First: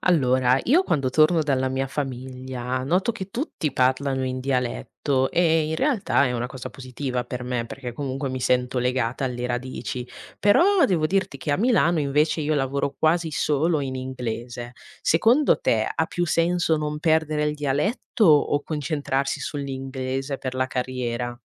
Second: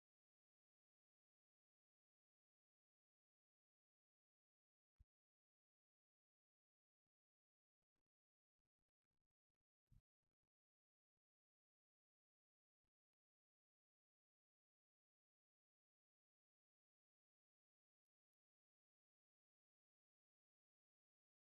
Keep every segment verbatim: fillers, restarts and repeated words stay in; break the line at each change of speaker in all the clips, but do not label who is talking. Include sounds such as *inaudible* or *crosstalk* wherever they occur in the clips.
Allora, io quando torno dalla mia famiglia noto che tutti parlano in dialetto e in realtà è una cosa positiva per me perché comunque mi sento legata alle radici, però devo dirti che a Milano invece io lavoro quasi solo in inglese. Secondo te ha più senso non perdere il dialetto o concentrarsi sull'inglese per la carriera?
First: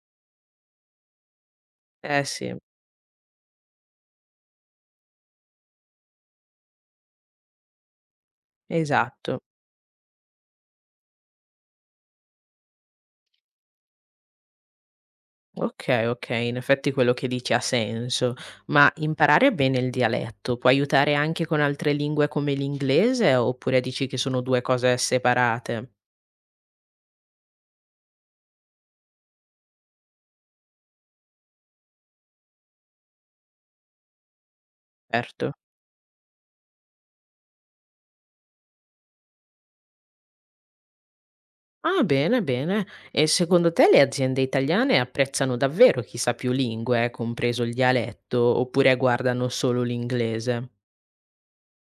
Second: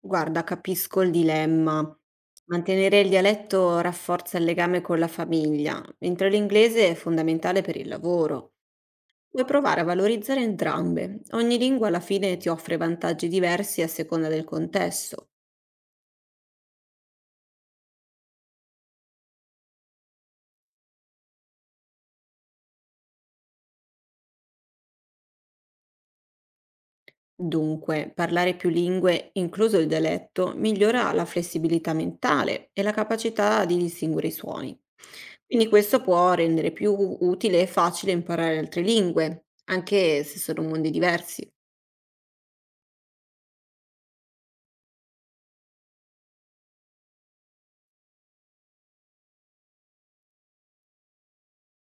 Guarda, capisco il dilemma.
Eh sì,
Mantenere il dialetto rafforza il legame con la famiglia, mentre l'inglese è fondamentale per il lavoro.
esatto.
Puoi provare a valorizzare entrambe. Ogni lingua alla fine ti offre vantaggi diversi a seconda del contesto.
Okay, okay, in effetti quello che dici ha senso, ma imparare bene il dialetto può aiutare anche con altre lingue come l'inglese oppure dici che sono due cose separate?
Dunque, parlare più lingue, incluso il dialetto, migliora la flessibilità mentale e la capacità di distinguere i suoni.
Certo.
Quindi questo può rendere più utile e facile imparare altre lingue, anche se sono mondi diversi.
Ah, bene, bene. E secondo te le aziende italiane apprezzano davvero chi sa più lingue, eh, compreso il dialetto, oppure guardano solo l'inglese?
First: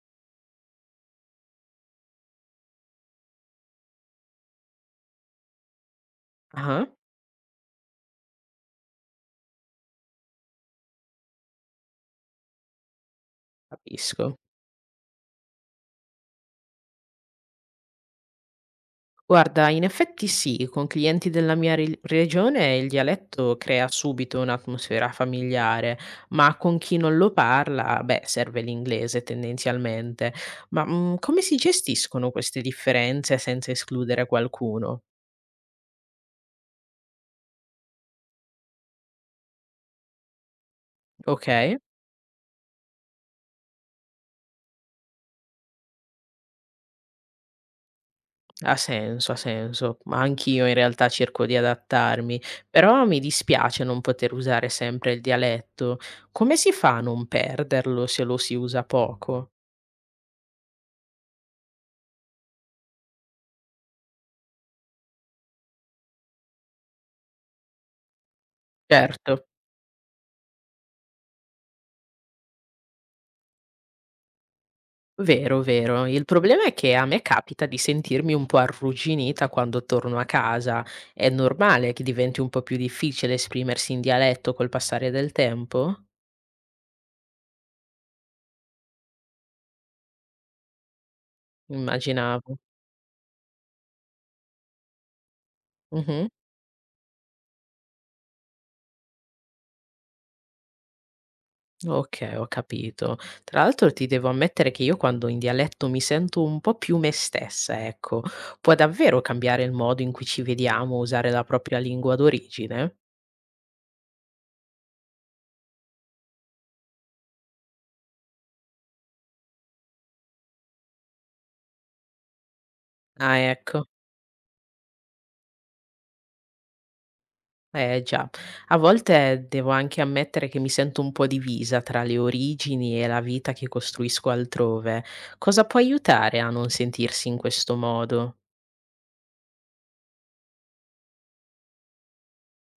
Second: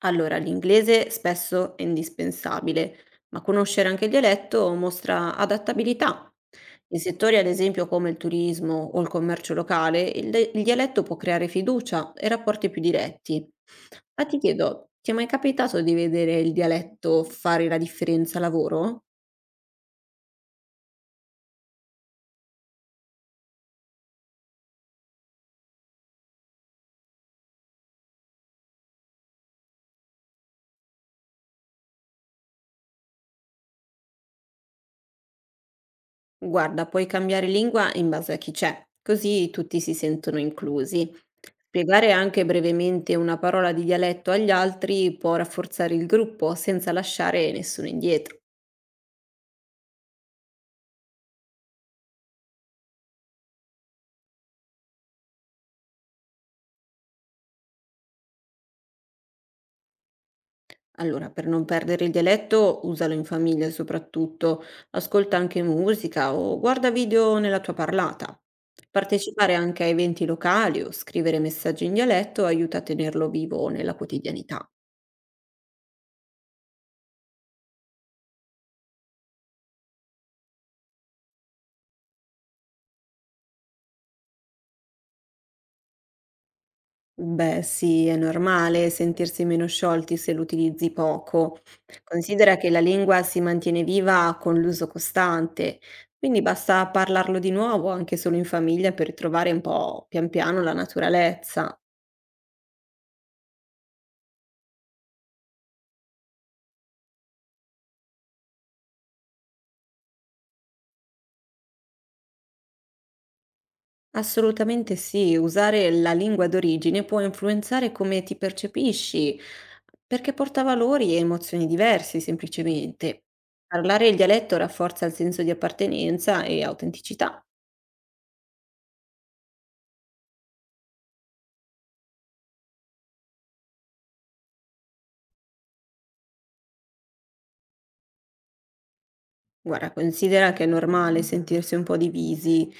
Allora, l'inglese spesso è indispensabile, ma conoscere anche il dialetto mostra adattabilità.
Ah-ah,
In settori, ad esempio, come il turismo o il commercio locale, il, de- il dialetto può creare fiducia e rapporti più diretti.
capisco.
Ma ti chiedo, ti è mai capitato di vedere il dialetto fare la differenza al lavoro?
Guarda, in effetti sì, con clienti della mia re- regione il dialetto crea subito un'atmosfera familiare, ma con chi non lo parla, beh, serve l'inglese tendenzialmente. Ma mm, come si gestiscono queste differenze senza escludere qualcuno?
Guarda, puoi cambiare lingua in base a chi c'è, così tutti si sentono inclusi.
Ok,
Spiegare anche brevemente una parola di dialetto agli altri può rafforzare il gruppo senza lasciare nessuno indietro.
ha senso, ha senso. Ma anch'io in realtà cerco di adattarmi, però mi dispiace non poter usare sempre il dialetto. Come si fa a non perderlo se lo si usa poco?
Allora, per non perdere il dialetto, usalo in famiglia soprattutto, ascolta anche musica o guarda video nella tua parlata.
Certo.
Partecipare anche a eventi locali o scrivere messaggi in dialetto aiuta a tenerlo vivo nella quotidianità.
Vero, vero. Il problema è che a me capita di sentirmi un po' arrugginita quando torno a casa. È normale che diventi un po' più difficile esprimersi in dialetto col passare del tempo?
Beh, sì, è normale sentirsi meno sciolti se l'utilizzi poco. Considera
Immaginavo.
che la lingua si mantiene viva con l'uso costante,
Mh-mh.
quindi basta parlarlo di nuovo anche solo in famiglia per trovare un po' pian piano la naturalezza.
Okay, ho capito. Tra l'altro ti devo ammettere che io quando in dialetto mi sento un po' più me stessa, ecco. Può davvero cambiare il modo in cui ci vediamo, usare la propria lingua d'origine?
Assolutamente sì, usare la lingua d'origine può influenzare come ti percepisci, perché porta valori e emozioni diversi, semplicemente.
Ah, ecco.
Parlare il dialetto rafforza il senso di appartenenza e autenticità.
Eh già, a volte devo anche ammettere che mi sento un po' divisa tra le origini e la vita che costruisco altrove. Cosa può aiutare a non sentirsi in questo modo?
Guarda, considera che è normale sentirsi un po' divisi.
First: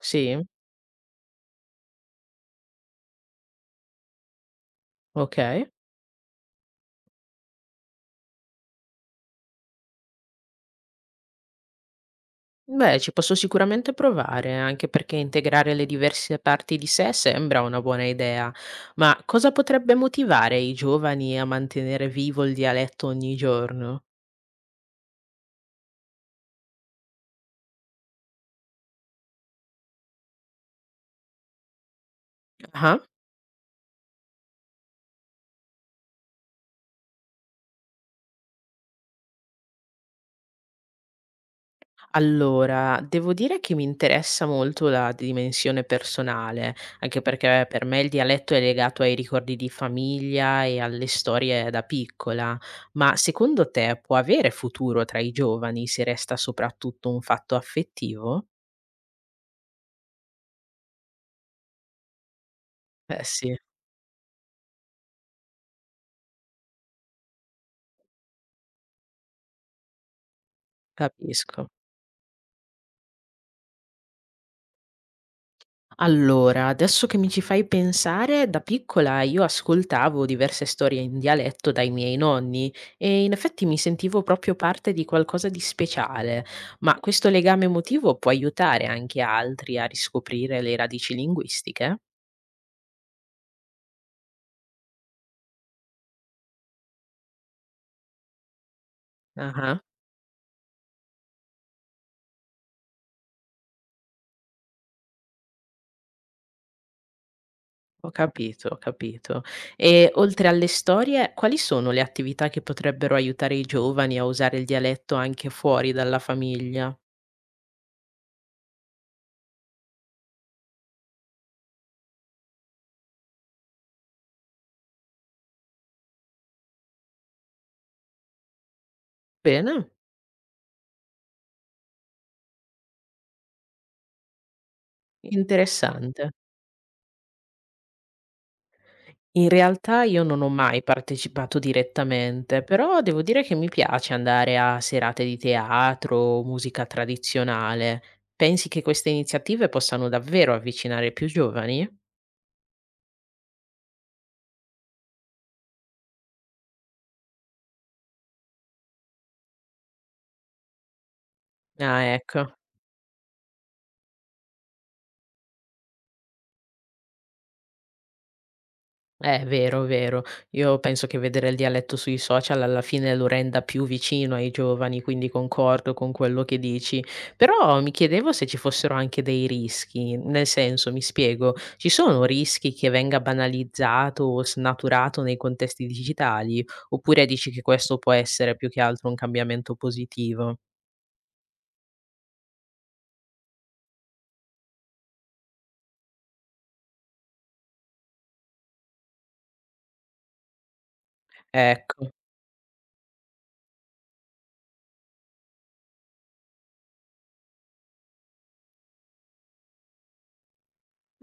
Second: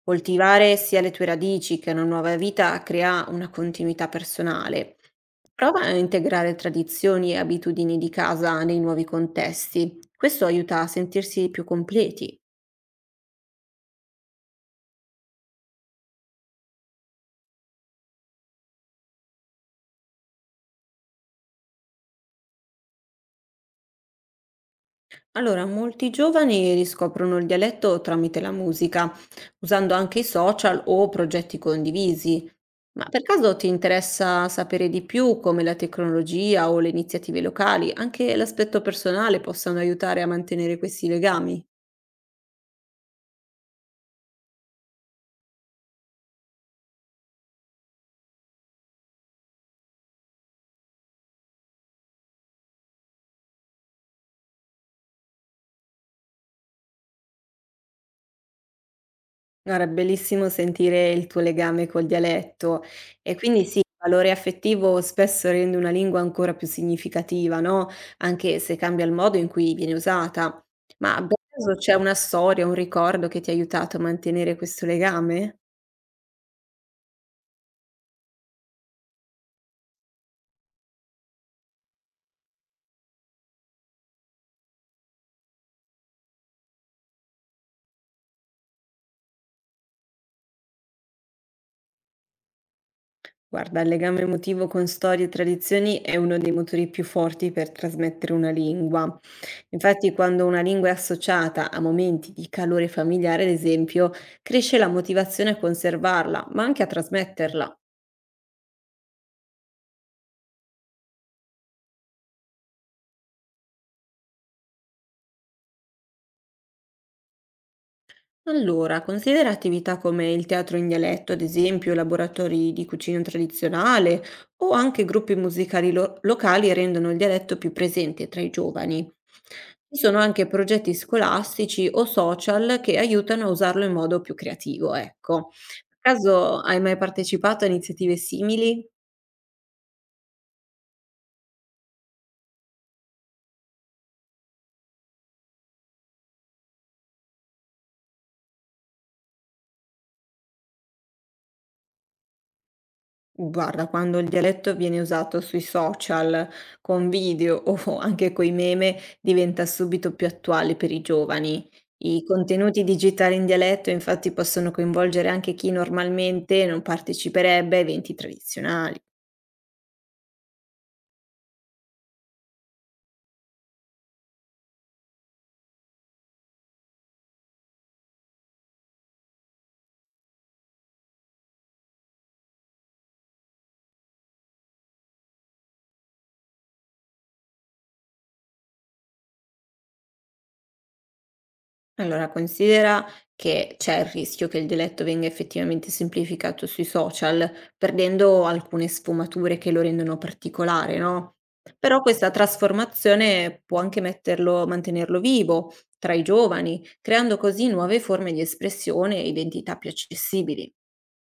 Sì?
Coltivare sia le tue radici che una nuova vita crea una continuità personale.
Ok.
Prova a integrare tradizioni e abitudini di casa nei nuovi contesti. Questo aiuta a sentirsi più completi.
Beh, ci posso sicuramente provare, anche perché integrare le diverse parti di sé sembra una buona idea. Ma cosa potrebbe motivare i giovani a mantenere vivo il dialetto ogni giorno?
Allora, molti giovani riscoprono il dialetto tramite la musica, usando anche i social o progetti condivisi.
Ah?
Ma per caso ti interessa sapere di più come la tecnologia o le iniziative locali, anche l'aspetto personale, possano aiutare a mantenere questi legami?
Allora, devo dire che mi interessa molto la dimensione personale, anche perché per me il dialetto è legato ai ricordi di famiglia e alle storie da piccola, ma secondo te può avere futuro tra i giovani se resta soprattutto un fatto affettivo?
Guarda, è bellissimo sentire il tuo legame col dialetto
Eh
e
sì,
quindi sì, il valore affettivo spesso rende una lingua ancora più significativa, no? Anche se cambia il modo in cui viene usata. Ma per
capisco.
caso c'è una storia, un ricordo che ti ha aiutato a mantenere questo legame?
Allora, adesso che mi ci fai pensare, da piccola io ascoltavo diverse storie in dialetto dai miei nonni e in effetti mi sentivo proprio parte di qualcosa di speciale, ma questo legame emotivo può aiutare anche altri a riscoprire le radici linguistiche?
Guarda, il legame emotivo con storie e tradizioni è uno dei motori più forti per trasmettere una lingua.
Ah,
Infatti, quando una lingua è associata a momenti di calore familiare, ad esempio, cresce la motivazione a conservarla, ma anche a trasmetterla.
ho capito, ho capito. E oltre alle storie, quali sono le attività che potrebbero aiutare i giovani a usare il dialetto anche fuori dalla famiglia?
Allora, considera attività come il teatro in dialetto, ad esempio, laboratori di cucina tradizionale o anche gruppi musicali lo- locali rendono il dialetto più presente tra i giovani.
Bene,
Ci sono anche progetti scolastici o social che aiutano a usarlo in modo più creativo, ecco. A
interessante.
caso hai mai partecipato a iniziative simili?
In realtà io non ho mai partecipato direttamente, però devo dire che mi piace andare a serate di teatro o musica tradizionale. Pensi che queste iniziative possano davvero avvicinare più giovani?
Guarda, quando il dialetto viene usato sui social, con video o *laughs* anche coi meme, diventa subito più attuale per i giovani.
Ah,
I
ecco.
contenuti digitali in dialetto infatti possono coinvolgere anche chi normalmente non parteciperebbe a eventi tradizionali.
Eh, vero, vero. Io penso che vedere il dialetto sui social alla fine lo renda più vicino ai giovani, quindi concordo con quello che dici. Però mi chiedevo se ci fossero anche dei rischi, nel senso, mi spiego, ci sono rischi che venga banalizzato o snaturato nei contesti digitali? Oppure dici che questo può essere più che altro un cambiamento positivo?
Allora, considera che c'è il rischio che il dialetto venga effettivamente semplificato sui social, perdendo alcune sfumature che lo rendono particolare, no? Però
Ecco.
questa trasformazione può anche metterlo, mantenerlo vivo tra i giovani, creando così nuove forme di espressione e identità più accessibili.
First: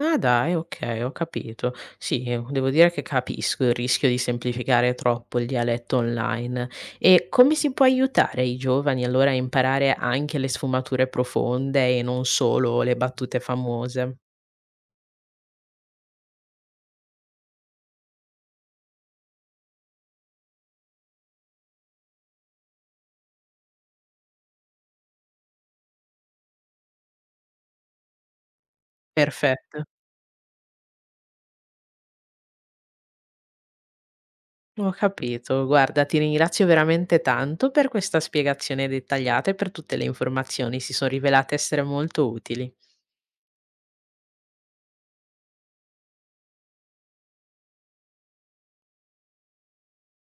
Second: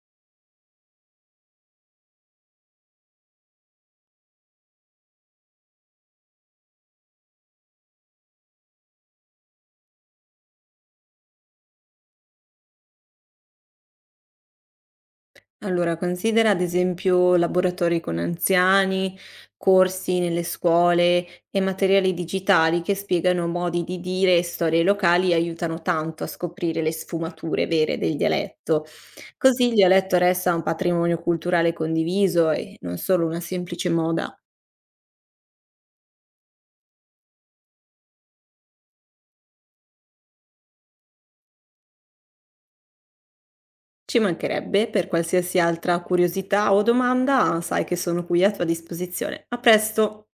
Ah dai, okay, ho capito. Sì, ehm, devo dire che capisco il rischio di semplificare troppo il dialetto online. E come si può aiutare i giovani allora a imparare anche le sfumature profonde e non solo le battute famose?
Allora, considera ad esempio laboratori con anziani, corsi nelle scuole e materiali digitali che spiegano modi di dire e storie locali e aiutano tanto a scoprire le sfumature vere del dialetto. Così il
Perfetto,
dialetto resta un patrimonio culturale condiviso e non solo una semplice moda.
ho capito. Guarda, ti ringrazio veramente tanto per questa spiegazione dettagliata e per tutte le informazioni, si son rivelate essere molto utili.
Ci mancherebbe, per qualsiasi altra curiosità o domanda, sai che sono qui a tua disposizione. A presto!